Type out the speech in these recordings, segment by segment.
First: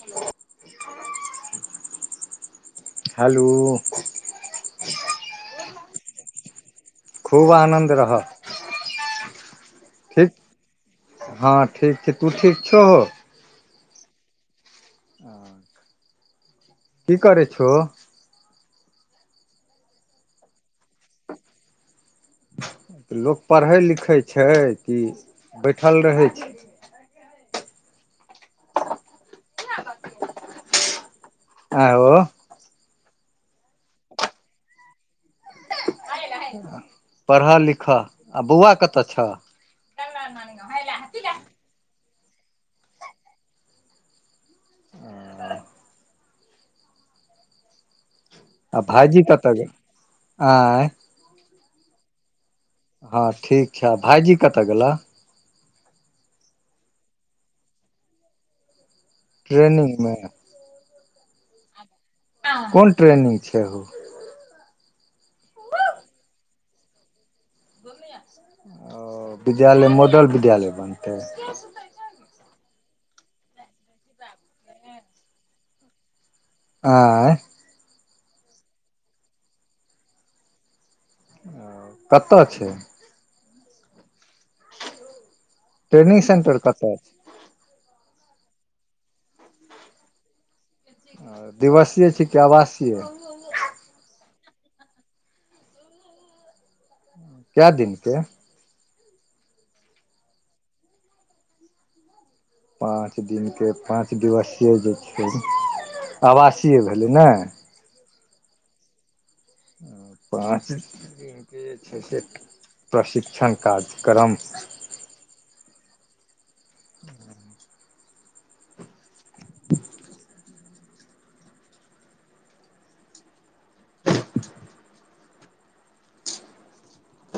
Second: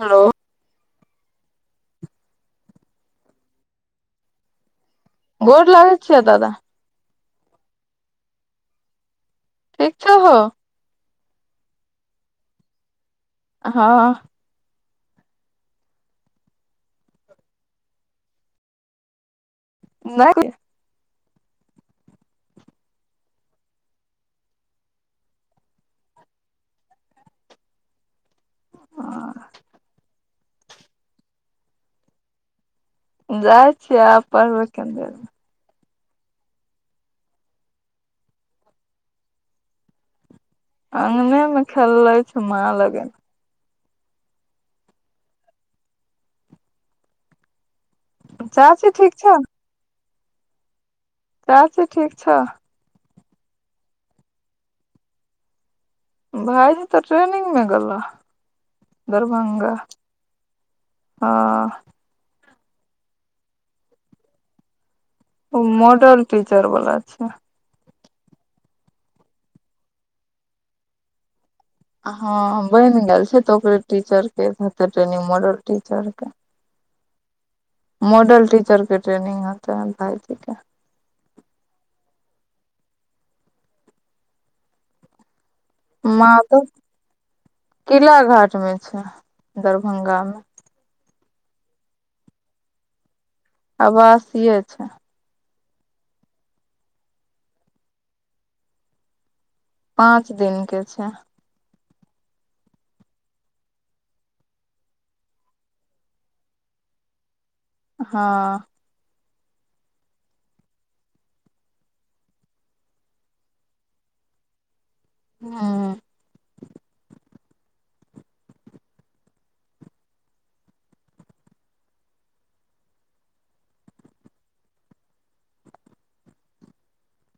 Hello hello गोर लागै छियो दादा खूब आनन्द रह ठीक छहो हँ ठीक छी तू ठीक छहो हँ [inaudible] की करै छहो नहि [unintelligible] लोक पढ़ै लिखे छै कि बैठल रहै छै आर [inaudible] आँय हो जाइ छियै आब पढ़बै कनि देरमे [unintelligible] पढ़ऽ लिखऽ आ बौआ कतऽ छह [unintelligible] अंँगने मे खेलै छै माँ लगन आ चाची ठीक भाइजी छौ कतऽ गेल आँय चाची ठीक छ हँ ठीक छै आ भाइजी कतऽ गेल भाइजी तऽ ट्रेनिंगमे गेल दरभंगा ट्रेनिंग मे हँ कोन ट्रेनिंग छै हो ओ मॉडल टीचर वाला छै ओ विद्यालय मॉडल विद्यालय बनतै हँ बनि गेल छै तऽ ओकरे टीचर के हेते ट्रेनिंग मॉडल टीचर के आँय मॉडल टीचर के ट्रेनिंग हेतै भाइजी के कतऽ छै ट्रेनिंग सेंटर माधव कतऽ किला घाटमे छै दरभंगामे दिवसीय छै कि आवासीय आबासीय छै कै दिन के पाँच दिन के छै पाँच दिनके पाँच दिवसीय जे छै आवासीय भेलै ने हँ पाँच दिन के [unintelligible] जे छै से प्रशिक्षण कार्यक्रम हूंम्म [inaudible] [inaudible]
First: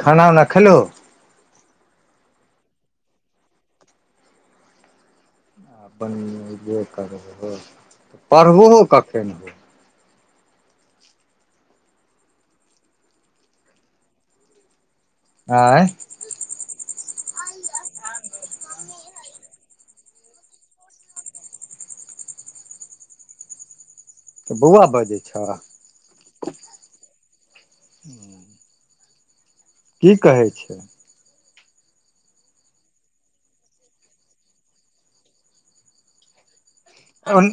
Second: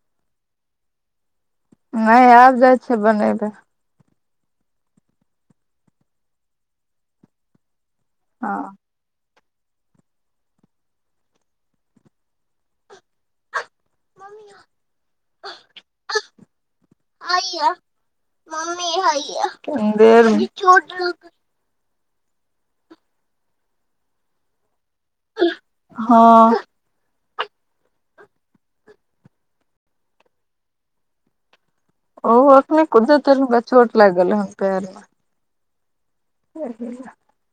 खाना उना खेलहो नहि आब जाइ छियै बनेबे [unintelligible] बनबे करबहो तऽ पढ़बहो हँ कखैन। मम्मी [unintelligible] आँय मामी हइया [unintelligible] तऽ बौआ बजै छ हँ ह [inaudible] की कहै छै ओ अखने कुदलै तनिका चोट लागि गैलैहन पैरमे [unintelligible] अन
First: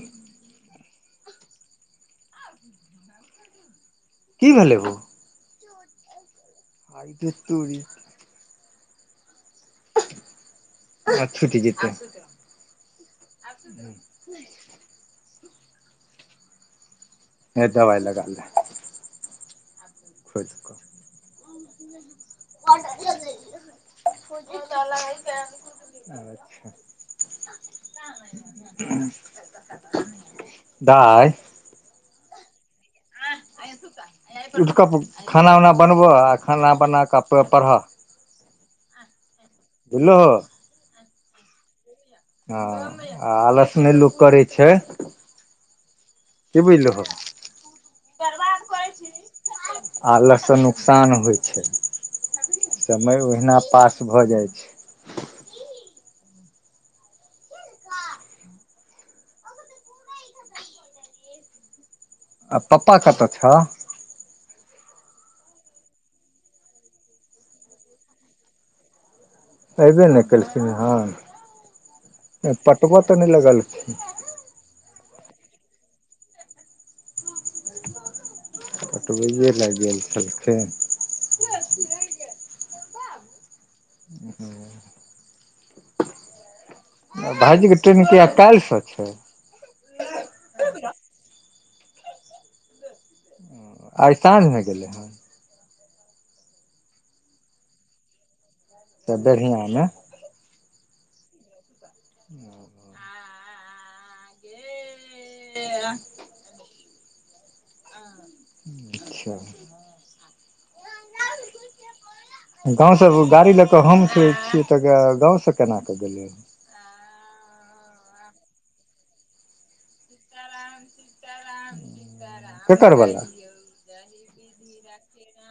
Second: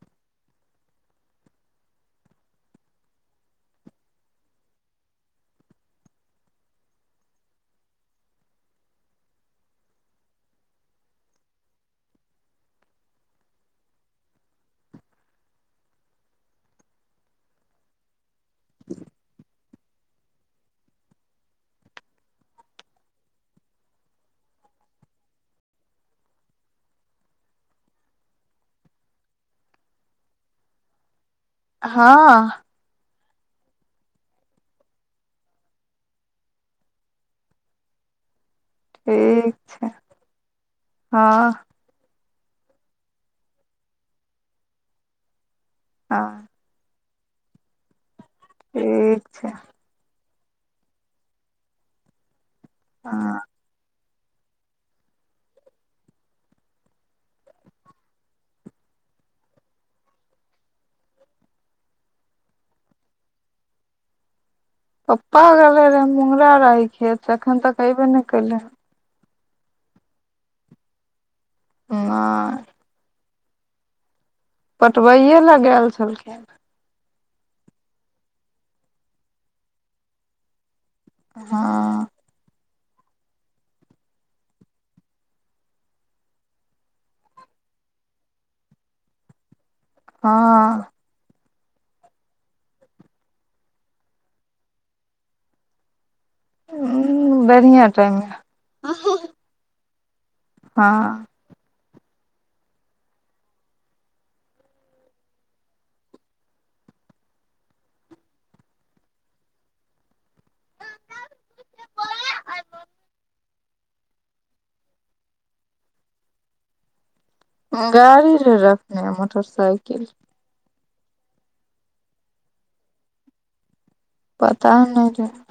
की भेलै हो आहिरे तोरी आब छुटि जेतै ह [inaudible] [inaudible] हे दबाइ लगा ले [unintelligible] [unintelligible] खुजव [unintelligible] दाइ हँ [unintelligible] खाना उना बनबह आ खाना बना कऽ पढ़ऽ ठीक छै बुझलहो हँ हँ आ आलस नहि लोक करै छै हँ की बुझलहो ठीक छै आलसँ नुकसान होइ छै समय हँ ओहिना पास भऽ जाइ छै आ पप्पा कतऽ छ पप्पा गेलै रहै मुंगरा राही खेत से एखन तक अइबे नहि कैलै हन अऐबे नहि केलखिन हँ नहि पटब तऽ नहि लगलखिन पटबैए ले गेल छलखिन पटबैए लए गेल छलखिन हँ ह [inaudible] भाइजी के ट्रेनिंग कहिया काल्हिसँ छौ हँ आइ साँझमे गेलै हन उंम्म बेड़ीया टाइममे सब बढ़ियाँ ने हँ [inaudible] ले आ [unintelligible] अच्छा [inaudible] गाँव सँ गाड़ी लऽ कऽ हम छियै तऽ गाँव से केना कऽ गेलै गाड़ी रहै रखने मोटरसाइकिल केकर बला पता नहि केकर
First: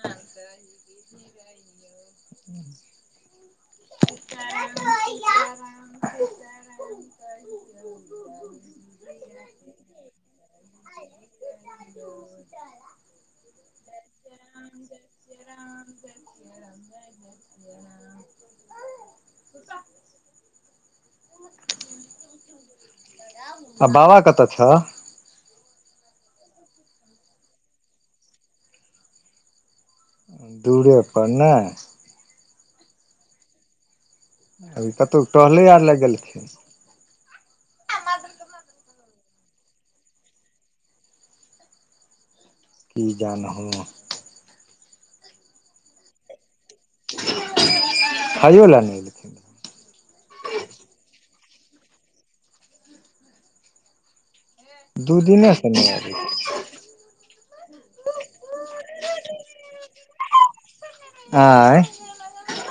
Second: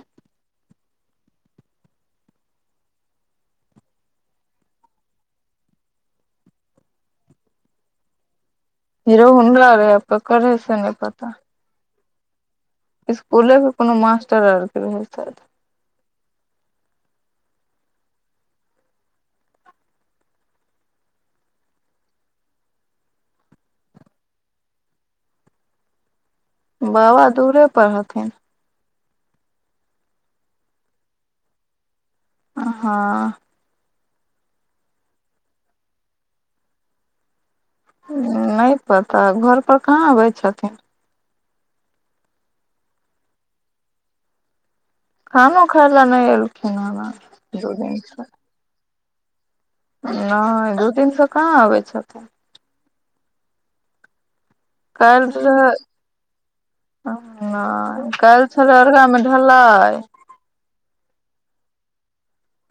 ह [unintelligible] [unintelligible] [unintelligible] स्कुले के कोनो मास्टर आर के रहे छथि [unintelligible] आ बाबा कतऽ छ बाबा दूरे पर हथिन दूरे पर नै आ‌ हँ अभी कतहु टहले आर लग गेलखिन नहि पता घर पर कहाँ आबै छथिन की जान गेलौ खानो खाय ल नहि एलखिन ह खायो ल नहि एलखिन नहि दू दिन से कहाँ अबै छथिन दू काल्हि दिनेसँ रहे नहि आब काल्हि छलै अर्गा मे ढलाई आयं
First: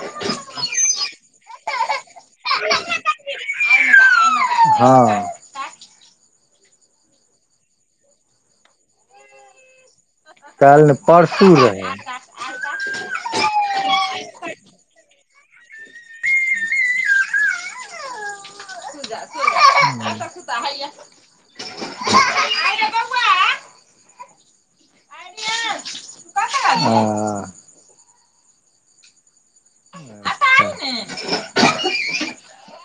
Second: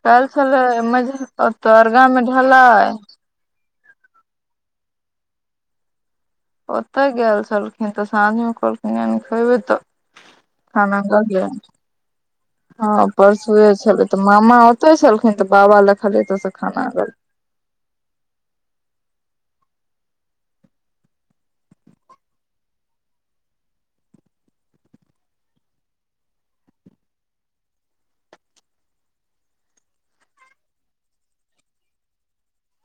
काल्हि छले अरगा मे ढलाई हँ ओतय गेल छलखिन तऽ साँझमे कहलखिन खेबै तऽ काल्हि ने खान द परसू देब रहै हँ परसुए छले तऽ मामा ओते छलखिन तऽ बाबा ल खाली ओत से खाना गेलै [unintelligible] दोसर कुत्ता हैया आ [unintelligible]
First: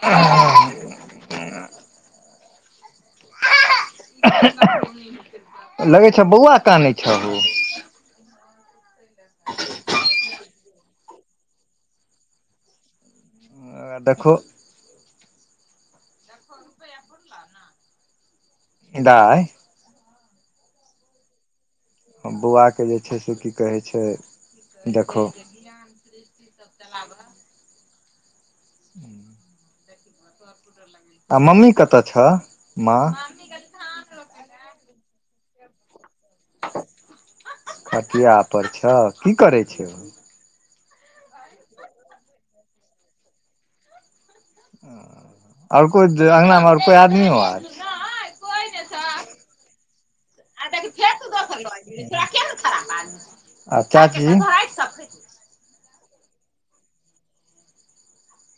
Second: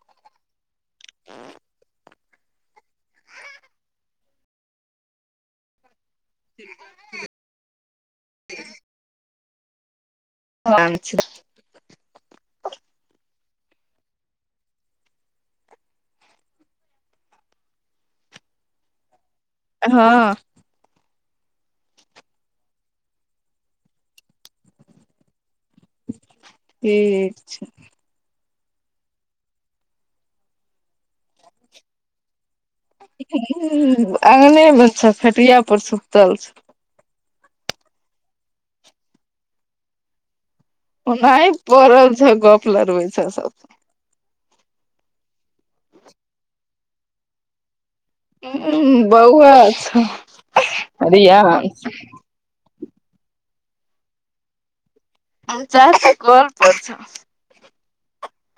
ह [unintelligible] लगै छ बौआ कानै छ ओ ह [unintelligible] दखौ [unintelligible] दाय हँ बौआके जे छै से की कहै छै देखहो ठीक छै [unintelligible] [unintelligible] आ मम्मी कतय छह माँ अंगने मे छ फेटिया पर सुतल छ पटिया पर छ की करै छै ओ ओनाही पड़ल छ गप लड़बै छ सब आओर कोइ अङगनामे आर कोइ आदमियो आर ह बौअ छी रियांश आ चाची चाची कल पड़ छ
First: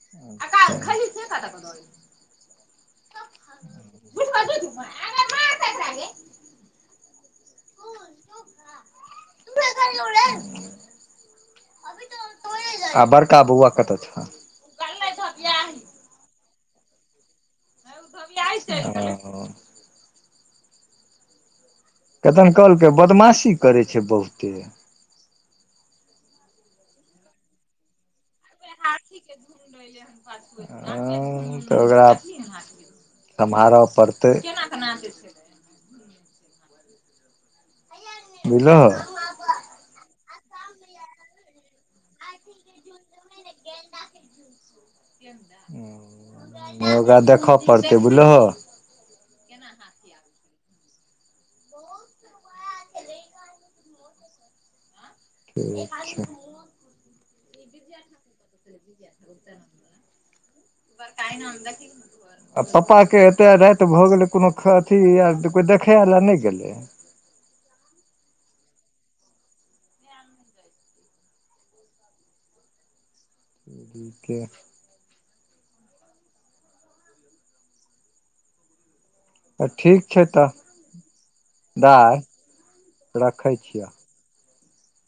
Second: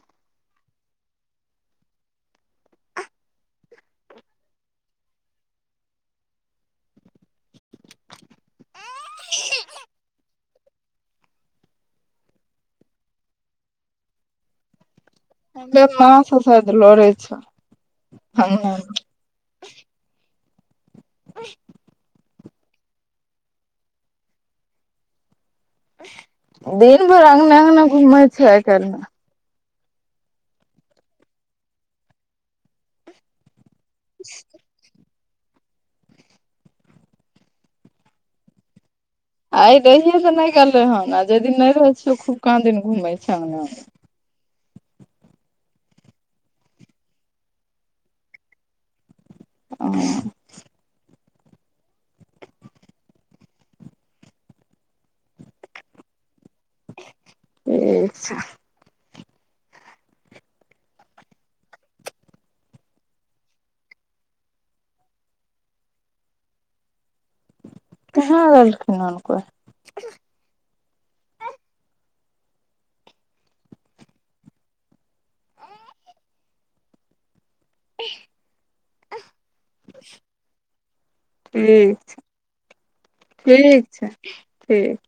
[unintelligible] [unintelligible] [unintelligible] आ बड़का बौआ कत छ शायद लड़ै छ अंगना [unintelligible] [unintelligible] तखन कहलकै बदमाशी करे छै बहुते दिन भरि अंगना अंगना घूमेय छै आइ काल्हि मे ह तऽ ओकरा सम्हार पड़तै बुझल ह आइ रहिये तऽ नहि गेलै हन आ जेहि दिन नहि रहै छियौ खूब काँ दिन घुमै छ हम ओकरा देखऽ पड़तै बुझलहो ह ठीक छै ठीक छै [unintelligible] आ पापा के एते राति भऽ गेलै कोनो अथी आ कोई देखय ला नहि गेलै कहाँ गेलखिन हन कोइ ठीके छै ठीक [unintelligible] छै तऽ ठीक दाइ रखै छियह ठीक छै ठीक